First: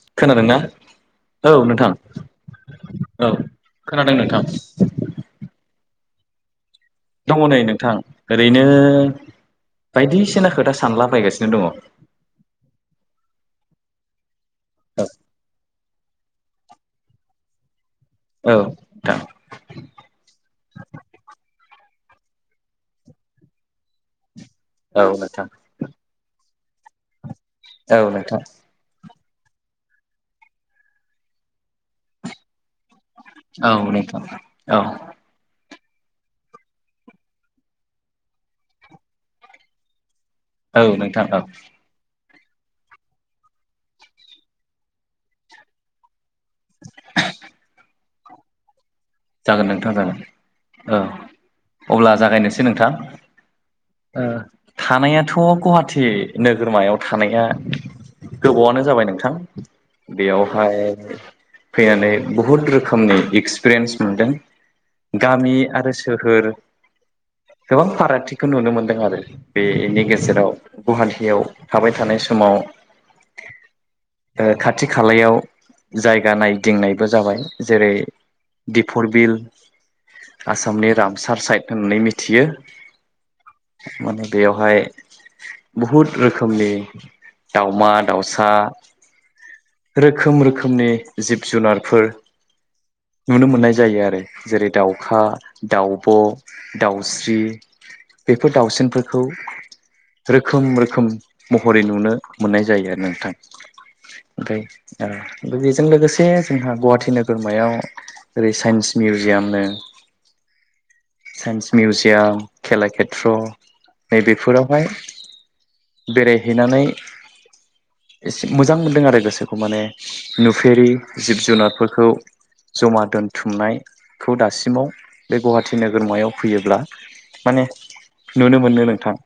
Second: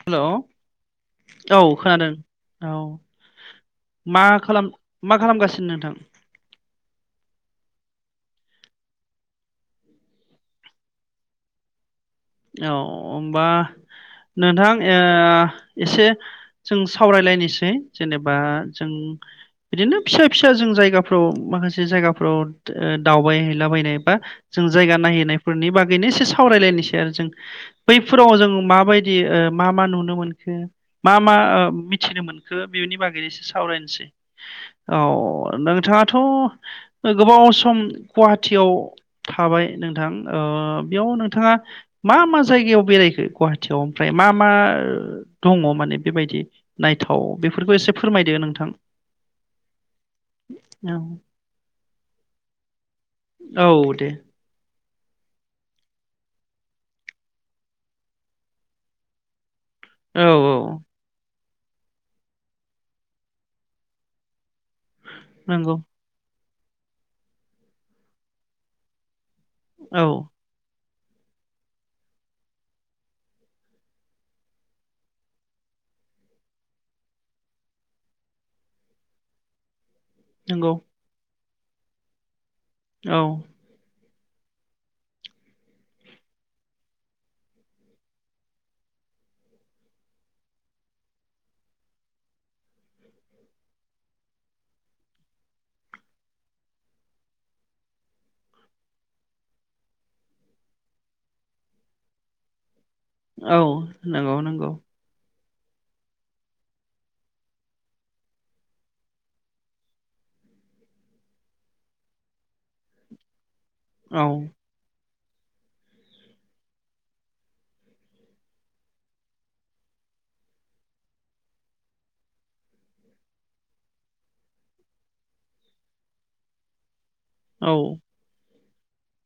हेल' खोनादोंना औ खोनादों औ औ खोनादों मा नोंथां खालाम मा खालामगासिनो नोंथां? दङ नै नोंथां ओरैनो बायदिसिना खोथा सानलाबायगासिनो दङ। औ ओमबा नोंथां ओ दङ एसे जों सावरायलायनोसै। जेनेबा औ जों नोंथां बिदिनो फिसा फिसा जों जायगाफ्राव माखासे - जायगाफ्राव ओ दावबाय हैैलाबायनाय बा जों जायगा औ नोंथां नायहैनायफोरनि बागैनो एसे- सावराय लायनोसै- सेरजों औ बैफोराव नोंथां जों माबायदि ओ मा मा नुनो मोनखो मा मा ओ मिथिनो मोनखो बेनि बागै। औ सावरायनोसै नोंथां औ नों- नोंथांआथ' गोबाव सम गुवाहाटियाव थाबाय नोंथां ओ औ बेयाव नोंथां औ नोंथाङा मा मा जायगायाव बेरायखो गुवाहाटियाव ओमफ्राय मा मा दङ माने बेबायदि नायथाव बेफोरखो एसे फोरमायदो नोंथां। जागोन नोंथां जागोन औ अब्ला जागायनोसै नोंथां औ दे ओ। थानायाथ' गुवाहाटि नोगोरमायाव थानाया गोबावानो जाबाय नोंथां। औ औ बेआवहाय फैनानै बुहुत रोखोमनि एक्सपिरियेन्स मोनदों। गामि नंगौ आरो सोहोर गोबां फारागथिखौ नुनो मोनदों आरो बेनि औ गेजेराव गुवाहाटियाव थाबाय थानाय समाव ओ खाथि खालायाव जायगा नायदिंनायबो जाबाय जेरै दिफर बिल नंगौ आसामनि रामसार साइड होननानै मिथियो। औ। माने बेयावहाय बहुद रोखोमनि दाउमा दाउसा रोखोम रोखोमनि जिब जुनारफोर नुनो मोननाय जायो आरो जेरै दाउखा दाउब' दाउस्रि बेफोर दाउसिनफोरखौ रोखोम रोखोम महरै नुनो मोननाय जायो आरो नोंथां औ नंगौ ओमफाय नंगौ ओ बेजों लोगोसे जोंहा गुवाहाटि नोगोरमायाव ओरै साइन्स मिउजियामनो साइन्स मिउजियाम खेलाखेत्र नै औ बेफोरावहाय बेरायहैनानै एसे मोजां मोनदों आरो गोसोखौ माने नुफेरि जिब जुनारफोरखौ जमा दोनथुमनायखौ दासिमाव बे गुवाहाटि नोगोरमायाव फैयोब्ला माने औ नुनो मोनो नोंथां।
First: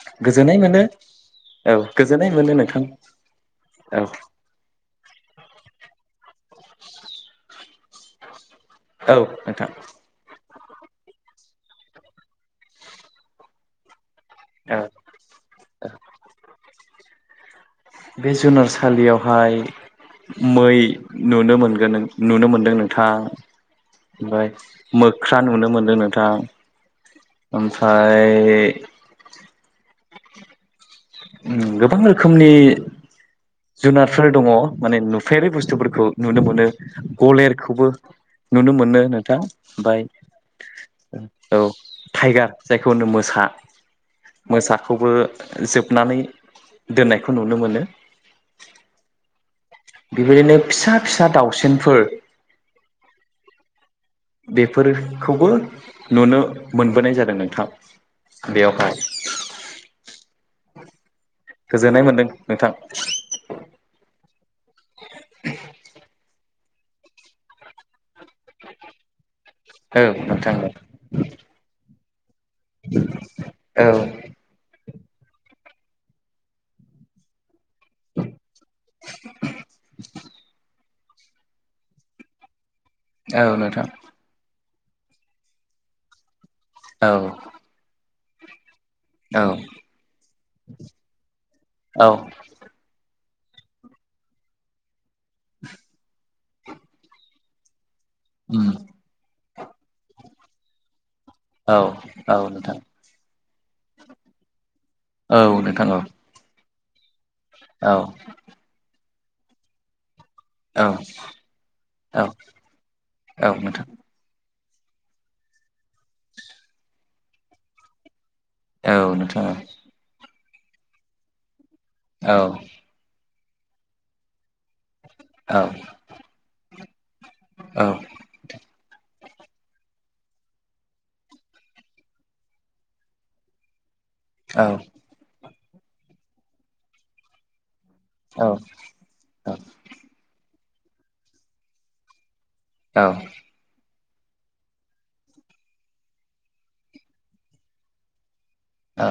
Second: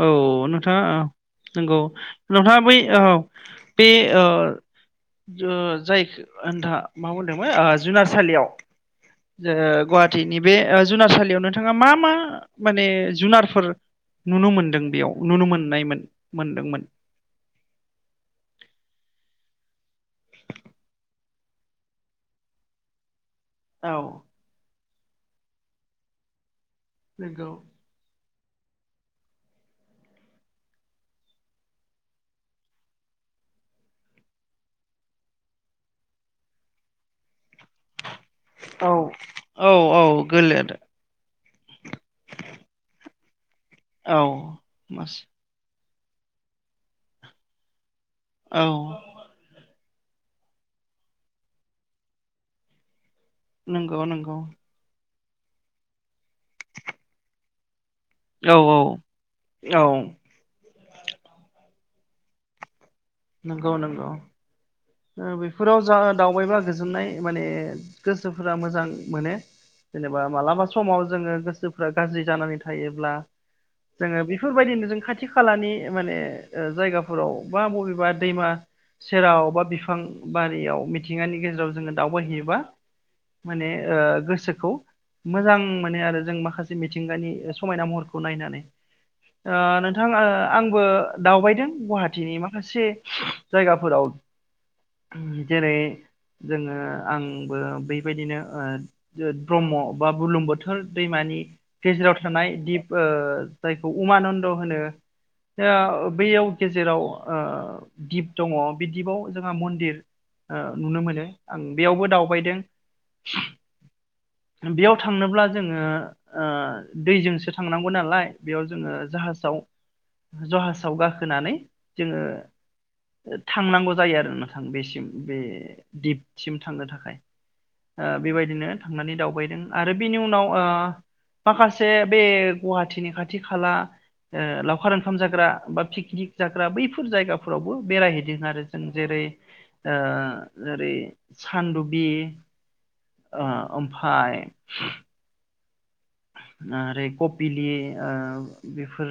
औ गोजोननाय नोंथाङा मोनो ओ औ नंगौ गोजोननाय मोनो नोंथाङा बै नोंथां ओ बे औ ओ ओ जाय नोंथाङा मा होनदोंमोन ओ जुनारसालियाव औ नोंथां गुवाहाटिनि बे जुनारसालियाव नोंथाङा मा मा माने जुनारफोर नुनो औ मोनदों बेयाव नुनो मोननायमोन मोनदोंमोन? बे जुनारसालियावहाय मै नुनो मोनगोन नुनो मोनदों नोंथां औ ओमफ्राय मोख्रा नुनो मोनदों नोंथां नोंगौ ओमफ्राय बे गोबां रोखोमनि जुनारफोर दङ माने नुफेरै बुस्थुफोरखौ नुनो मोनो गलेर खौबो नुनो औ मोनो नोंथां औ ओमफ्राय औ गोलेर औ टाइगार जायखौ होनो मोसा औ मोसाखौबो मास जोब नानै दोननायखौ नुनो मोनो। औ। बेबायदिनो फिसा फिसा दाउसिनफोर नोंगौ। गोबां नोंगौ खौबो नुनो मोनबोनाय जादों नोंथां बेयावहाय औ औ औ [inaudible] गोजोननाय मोनदों नोंथां नंगौ नंगौ ओ बेफोराव जा दावबायबा गोजोननाय माने गोसोफोरा मोजां मोनो औ जेनेबा नोंथां मालाबा समाव जोङो गोसोफ्रा गाजि जानानै थायोब्ला औ जोङो बेफोरबायदिनो [inaudible] खाथि खालानि माने जायगाफोराव बा बबेबा दैमा सेराव बा बिफां बारियाव मिथिंगानि गेजेराव जोङो दावबायहैयोबा औ माने नोंथां ओ गोसोखौ मोजां मोनो आरो जों माखासे औ मिथिंगानि समायना महर खौ नायनानै औ नोंथां आंबो दावबायदों औ गुवाहाटिनि माखासे जायगाफोराव जेरै जोङो आंबो बेबायदिनो उम ब्रह्म बा बुलुं बोथोर दैमानि औ गेजेराव औ थानाय नोंथां दिप ओ जायखौ उमानन्द होनो औ दा नोंथां औ बेै गेजेराव औ दिप दङ बे दिपआव [unintelligible] मन्दिर औ नुनो मोनो आं बेयावबो औ दावबायदों औ नोंथां बेयाव थांनोब्ला जोङो दैजोंसो थांनांगौ नालाय बेयाव जोङो औ नोंथां जाहाजाव जहाजाव गाखोनानै जोङो औ नोंथां औ थांनांगौ जायो आरो नोंथां बेसिम बे दिपसिम थांनो थाखाय ओ बेबायदिनो थांनानै दावबायदों आरो बिनि उनाव ओ माखासे बे गुवाहाटिनि खाथि खाला लावखार ओंखाम जाग्रा बा पिकनिक जाग्रा बैफोर जायगाफोरावबो औ नोंथां औ बेरायहैदों आरो जों जेरै औ जेरै सान्दबि ओ ओम हाय नारेकपिलिये ओ बेफोर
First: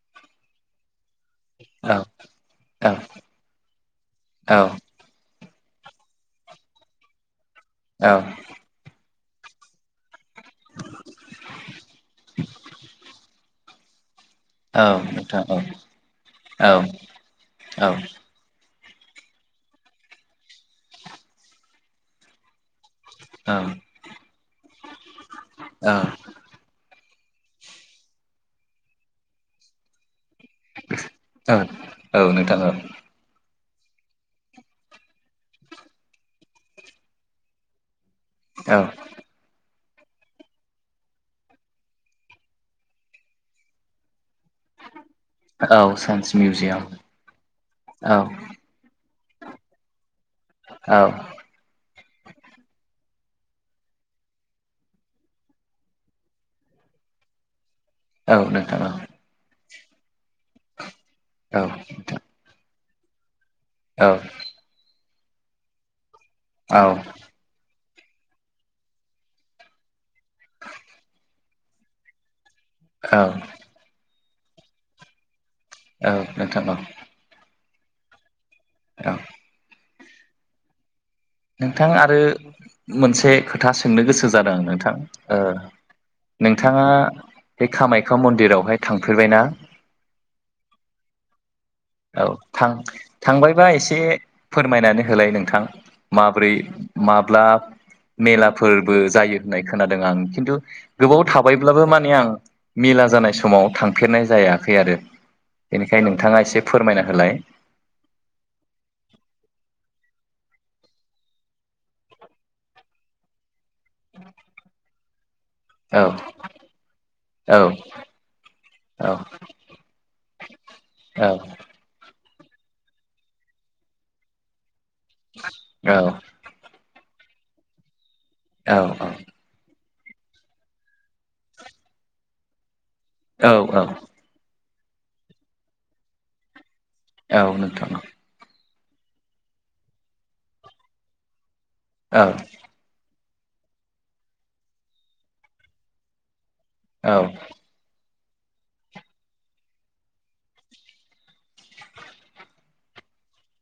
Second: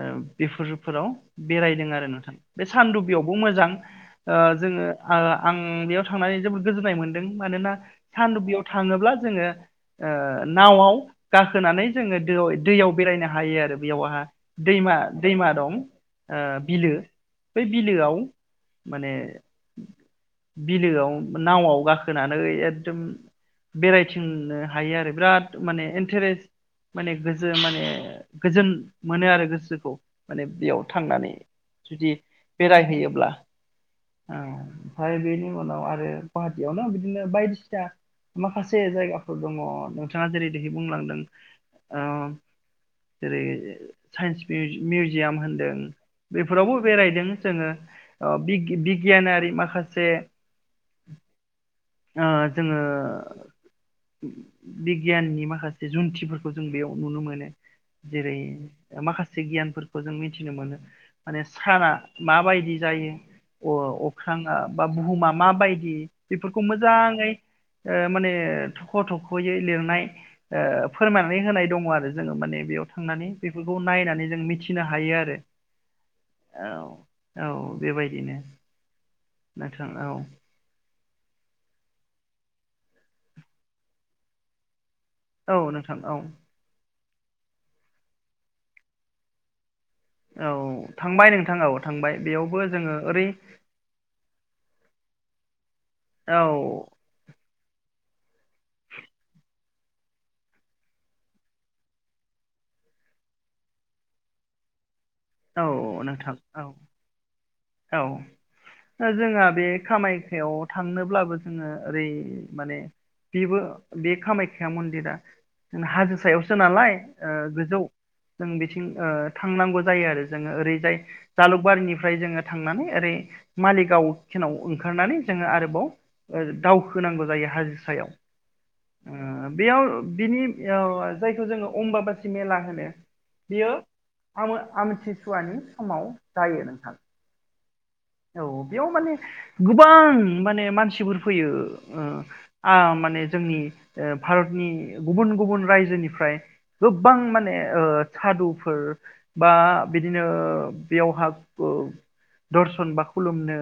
ओ बेफोरफोराव बेरायदों आरो नोंथां बे सानदुबियावबो मोजां ओ जोङो आं बेयाव थांनानै जोबोद गोजोननाय मोन्दों। मानोना सानदबियाव थाङोब्ला जोङो ओ नावआव गाखोनानै दा बेयावहा दैमा दैमा दं ओ बिलो बै बिलोआव माने बिलोआव नावआव गाखोनानै बेरायथिंनो हायो आरो बिराद माने माने गोजोन माने गोजोन मोनो आरो गोसोखौ। माने बेयाव थांनानै जुदि बेरायहैयोब्ला। ओ ओमफ्राय बेनि उनाव आरो गुवाहाटियावनो बिदिनो बायदिसिना माखासे जायगाफोर दङ। नोंथांआ जेरै बुंलांदों ओ जेरै साइन्स मिउजियाम होनदों साइन्स बेफोरावबो मिउजियाम बेरायदों जोङो औ बिग बि बिगियानारि माखासे औ। ओ जोङो बिगियाननि माखासे जुन्थिफोरखौ जों बेयाव नुनो मोनो। जेरै औ नोंथां औ माखासे गियान खौ जों मिथिनो मोनो माने औ साना मा बायदि जायो औ अ-अख्रां बा बुहुमा मा बायदि? बेफोरफोरखौ औ मोजाङै माने थख' थख'यै लिरनाय फोरमायनानै होनाय दङ आरो जोङो माने। बेयाव औ थांनानै बेफोरखौ नायनानै। जों मिथिनो हायो आरो ओं नोंथां ओं। बे बायदिनो। औ। जों औ। नोंथां आरो मोनसे खोथा सोंनो गोसो जादों नोंथां। ओ औ नोंथां औ नोंथाङा। बे कामाख्या मन्दिरावहाय थांफेरबायना। औ थांबाय नोंथां औ थांबाय औ बेयावबो थां जोङो ओरै थांबायबा एसे फोरमायनानै होलाय नों। थां। माब्रै औ माब्लाब। मेलाब। फोरबो जायो होननाय। खोनादों आं खिन्थु गोबाव थाबायब्लाबो माने आं मेला जानाय समाव थांफेरनाय जायाखै आरो। औ बेनिखायनो नोंथां नोंथाङा एसे औ फोरमायना होलाय औ ओ जोंङा बे खामाय। हेव थांनोब्लाबो जोङो ओरै माने जेबो। बे कामायख्या मन्दिरा। जों औ हाजो सायावसो नालाय ओ औ गोजौ जों बिथिं ओ औ थांनांगौ जायो आरो। जोंङो ओरैजाय औ जालुकबारिनिफ्राय। ओइ जोंङो थांनानै ओरै मालिगाव खेनाव ओ। खारनानै जोंङो आरोबाव ओ दावउ। खोनांगौ जायो हाजोसायाव। औ औ। बिनिम इयाव जायखौ जोंङो अमबा बासि मेला होनो। औ बिया औ आमो। आमोन जिब। फुवानि समाव जायो नोंथां। औ नोंथां औ। औ बियाव माने गोबां माने मानसिबोर फैयो। ओ औ आ माने। जोंनि ओ भारतनि गुबुन गुबुन रायजोनिफ्राय। गोबां औ माने ओ। सादुफोर बा बिदिनो बेयावहा ओ दरस। होनबा खुलुमनो।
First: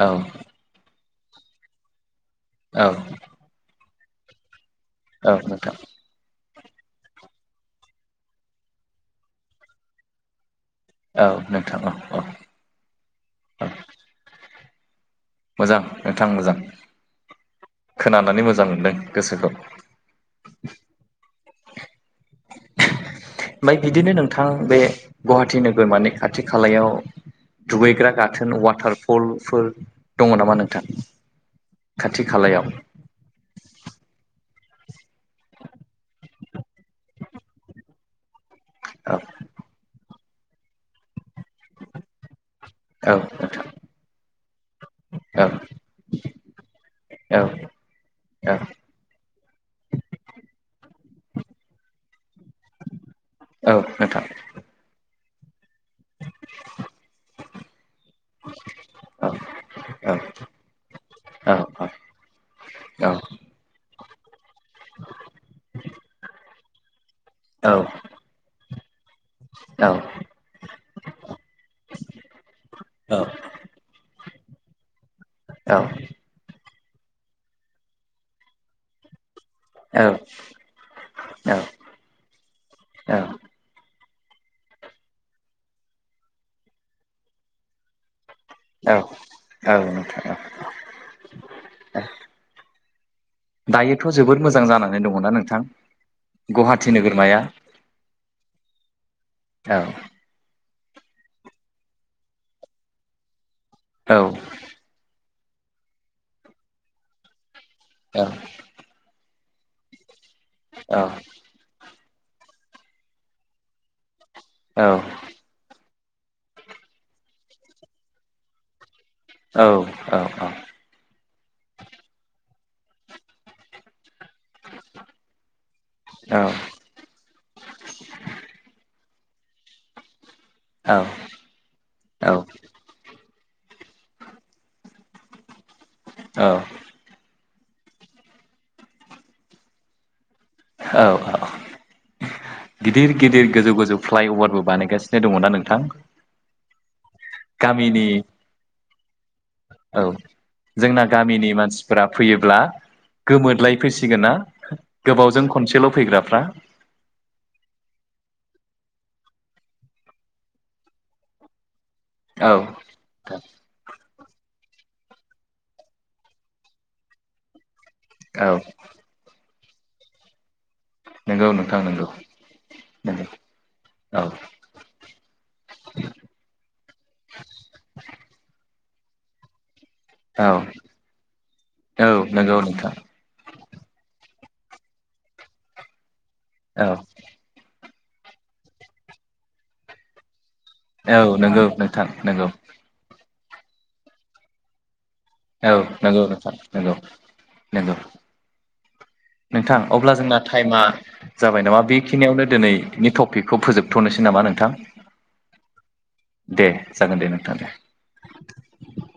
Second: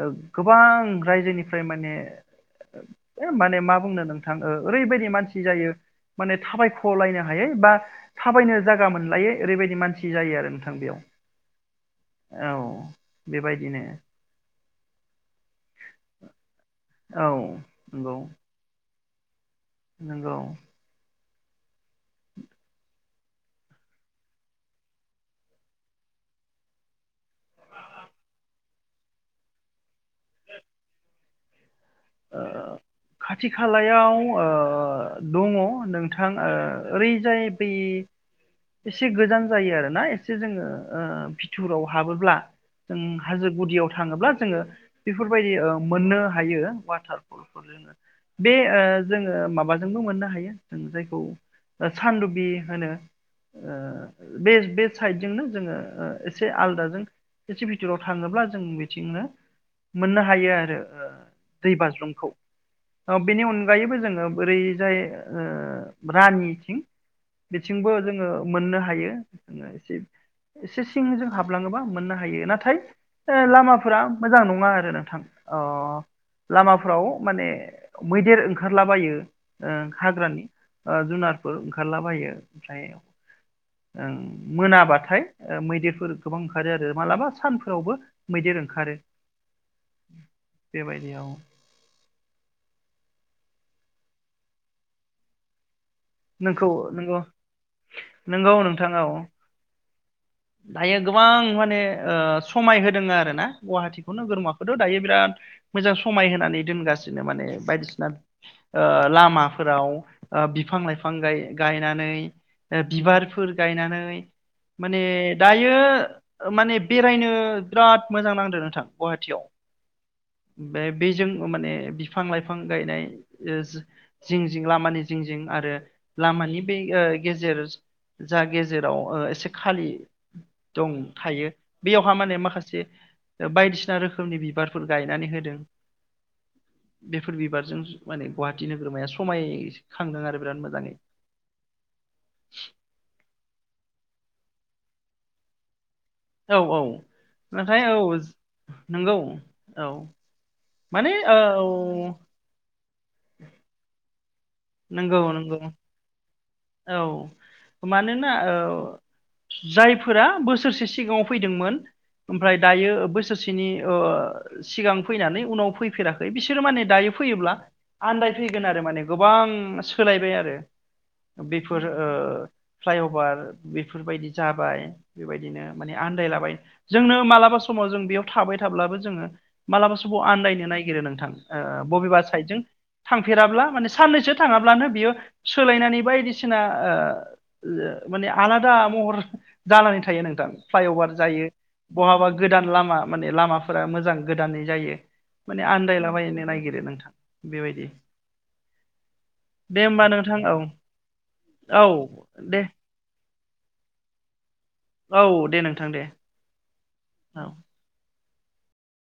औ गोबां रायजोनिफ्राय माने औ माने मा बुंनो नोंथां ओरैबायदि औ मानसि जायो नोंथां माने थाबायख'लायनो हायै बा थाबायनो जायागा मोनलायो ओरैबायदि मानसि जायो आरो बेयाव औ नोंथां औ औ बेबायदिनो मोजां नोंथां मोजां औ खोनानानै मोजां मोनदों गोसोखौ हे लौ ओमफ्राय बिदिनो नोंथां बे गुवाहाटि नोगोरमानि खाथि खालायाव दुगैग्रा गाथोन वाटारफलफोर दङ नामा नोंथां खाथि खालायाव खाथि खालायाव ओ दङ नोंथां ओरैजाय बै एसे औ गोजान जायो आरो ना स जोङो बिथिथुराव हाबोब्ला जों औ हाजो नोंथां गुदियाव थाङोब्ला जोङो औ बेफोरबायदि मोननो हायो औ बे जोङो माबाजोंबो मोननो हायो जायखौ सानदुबि ओनो‌ औ नोंथां [unintelligible] एसे आलदाजों [unintelligible] भाव थाङोब्ला जों बिथिंनो औ औ मोननो हायो आरो औ दै औ बाज्रुमखौ बेनि अनगायैबो जों बोरैजाय रानिथिं बिथिंबो जोङो मोननो हायोो एसे एसे सिं जों हाबलाङोबा मोननो हायो नाथाय लामाफोरा मोजां नङा आरो नोंथां औ अ लामाफ्राव माने मैदेर ओंखारलाबायो हाग्रानि जुनारफोर ओंखारलाबायो ओमफ्राय मोनाबाथाय मैदेरफोर गोबां ओंखारो आरो मालाबा सानफोरावबो मैदेर ओंखारो औ बेबायदियाव औ। दायोथ' जोबोद मोजां जानानै दङना नोंथां। नोंखौ गुवाहाटि नोंगौ नोगोरमाया नोंगौ नोंथां औ औ दायो गोबां माने ओ समाय होदों आरो ना औ गुवाहाटिखौनोगोरमाखथ दायो बिराद मोजां समाय होनानै दोनगासिनो माने बायदिसिना औ ओ लामा फोराव ओ बिफां लाइफां [unintelligible] औ गायनानै दा बिबारफोर गायनानै औ माने दायो माने बेरायनो बिराद मोजां नांदो नोंथां गुवाहाटियाव औ बेजों माने बिफां लाइफां गायनाय जिं जिं लामानि जिं जिं आरो औ लामानि बे ओ गेजेर जा गेजेराव ओ एसे खालि दं थायो बेयावहा माने माखासे बायदिसिना रोखोमनि बिबारफोर गायनानै होदों औ बेफोर बिबार जों माने गुवाहाटि नोगोरमाया समाय खांदों आरो बिराद मोजाङै औ औ गिदिर गिदिर गोजौ गोजौ फ्लाइअभारबो बानायगासिनो दङ ना नोंथां औ औ। नाथाय गामिनि औ नंगौ औ जोंना माने औ गामिनि मानसिफोरा फैयोब्ला [unintelligible] गोमोरलायफैसिगोन ना नंगौ गोबावजों नंगौ खनसेल फैग्राफ्रा औ मानोना ओ जायफोरा बोसोरसे सिगाङाव फैदोंमोन औ ओमफ्राय दायो बोसोरसेनि ओ सिगां फैनानै उनाव फैफेराखै बिसोरो माने दायो फैयोब्ला औ आन्दायफैगोन आरो माने गोबां सोलायबाय आरो नंगौ नोंथां बेफोर नंगौ ओ नंगौ फ्लाइअभार औ बेफोरबायदि जाबाय बेबायदिनो माने आन्दायलाबाय जोंनो मालाबा समाव जों बेयाव थाबाय थाब्लाबो [unintelligible] मालाबा समाव औ आन्दायनो नागिरो नोंथां ओ औ बबेबा नंगौ साइडजों नोंथां थांफेराब्ला माने साननैसो थाङाब्लानो बियो सोलायनानै बायदि सिना औ ओ -ओ माने आलादा महर जानानै थायो नोंथां। फ्लाइअभार औ जायो नंगौ नोंथां बहाबा नंगौ गोदान लामा माने लामाफोरा मोजां गोदानै जायो। माने औ नंगौ आन्दायलाबायनो नोंथां नागिरो नंगौ- नोंथां बेबायदि नंगौ नोंथां दे होमबा अब्ला जोंना नोंथां औ टाइमा जाबाय नामा औ बेखिनियावनो दे दिनै टपिकखौ फोजोबथ'नोसै नामा नोंथां? औ दे नोंथां दे दे जागोन दे औ नोंथां दे।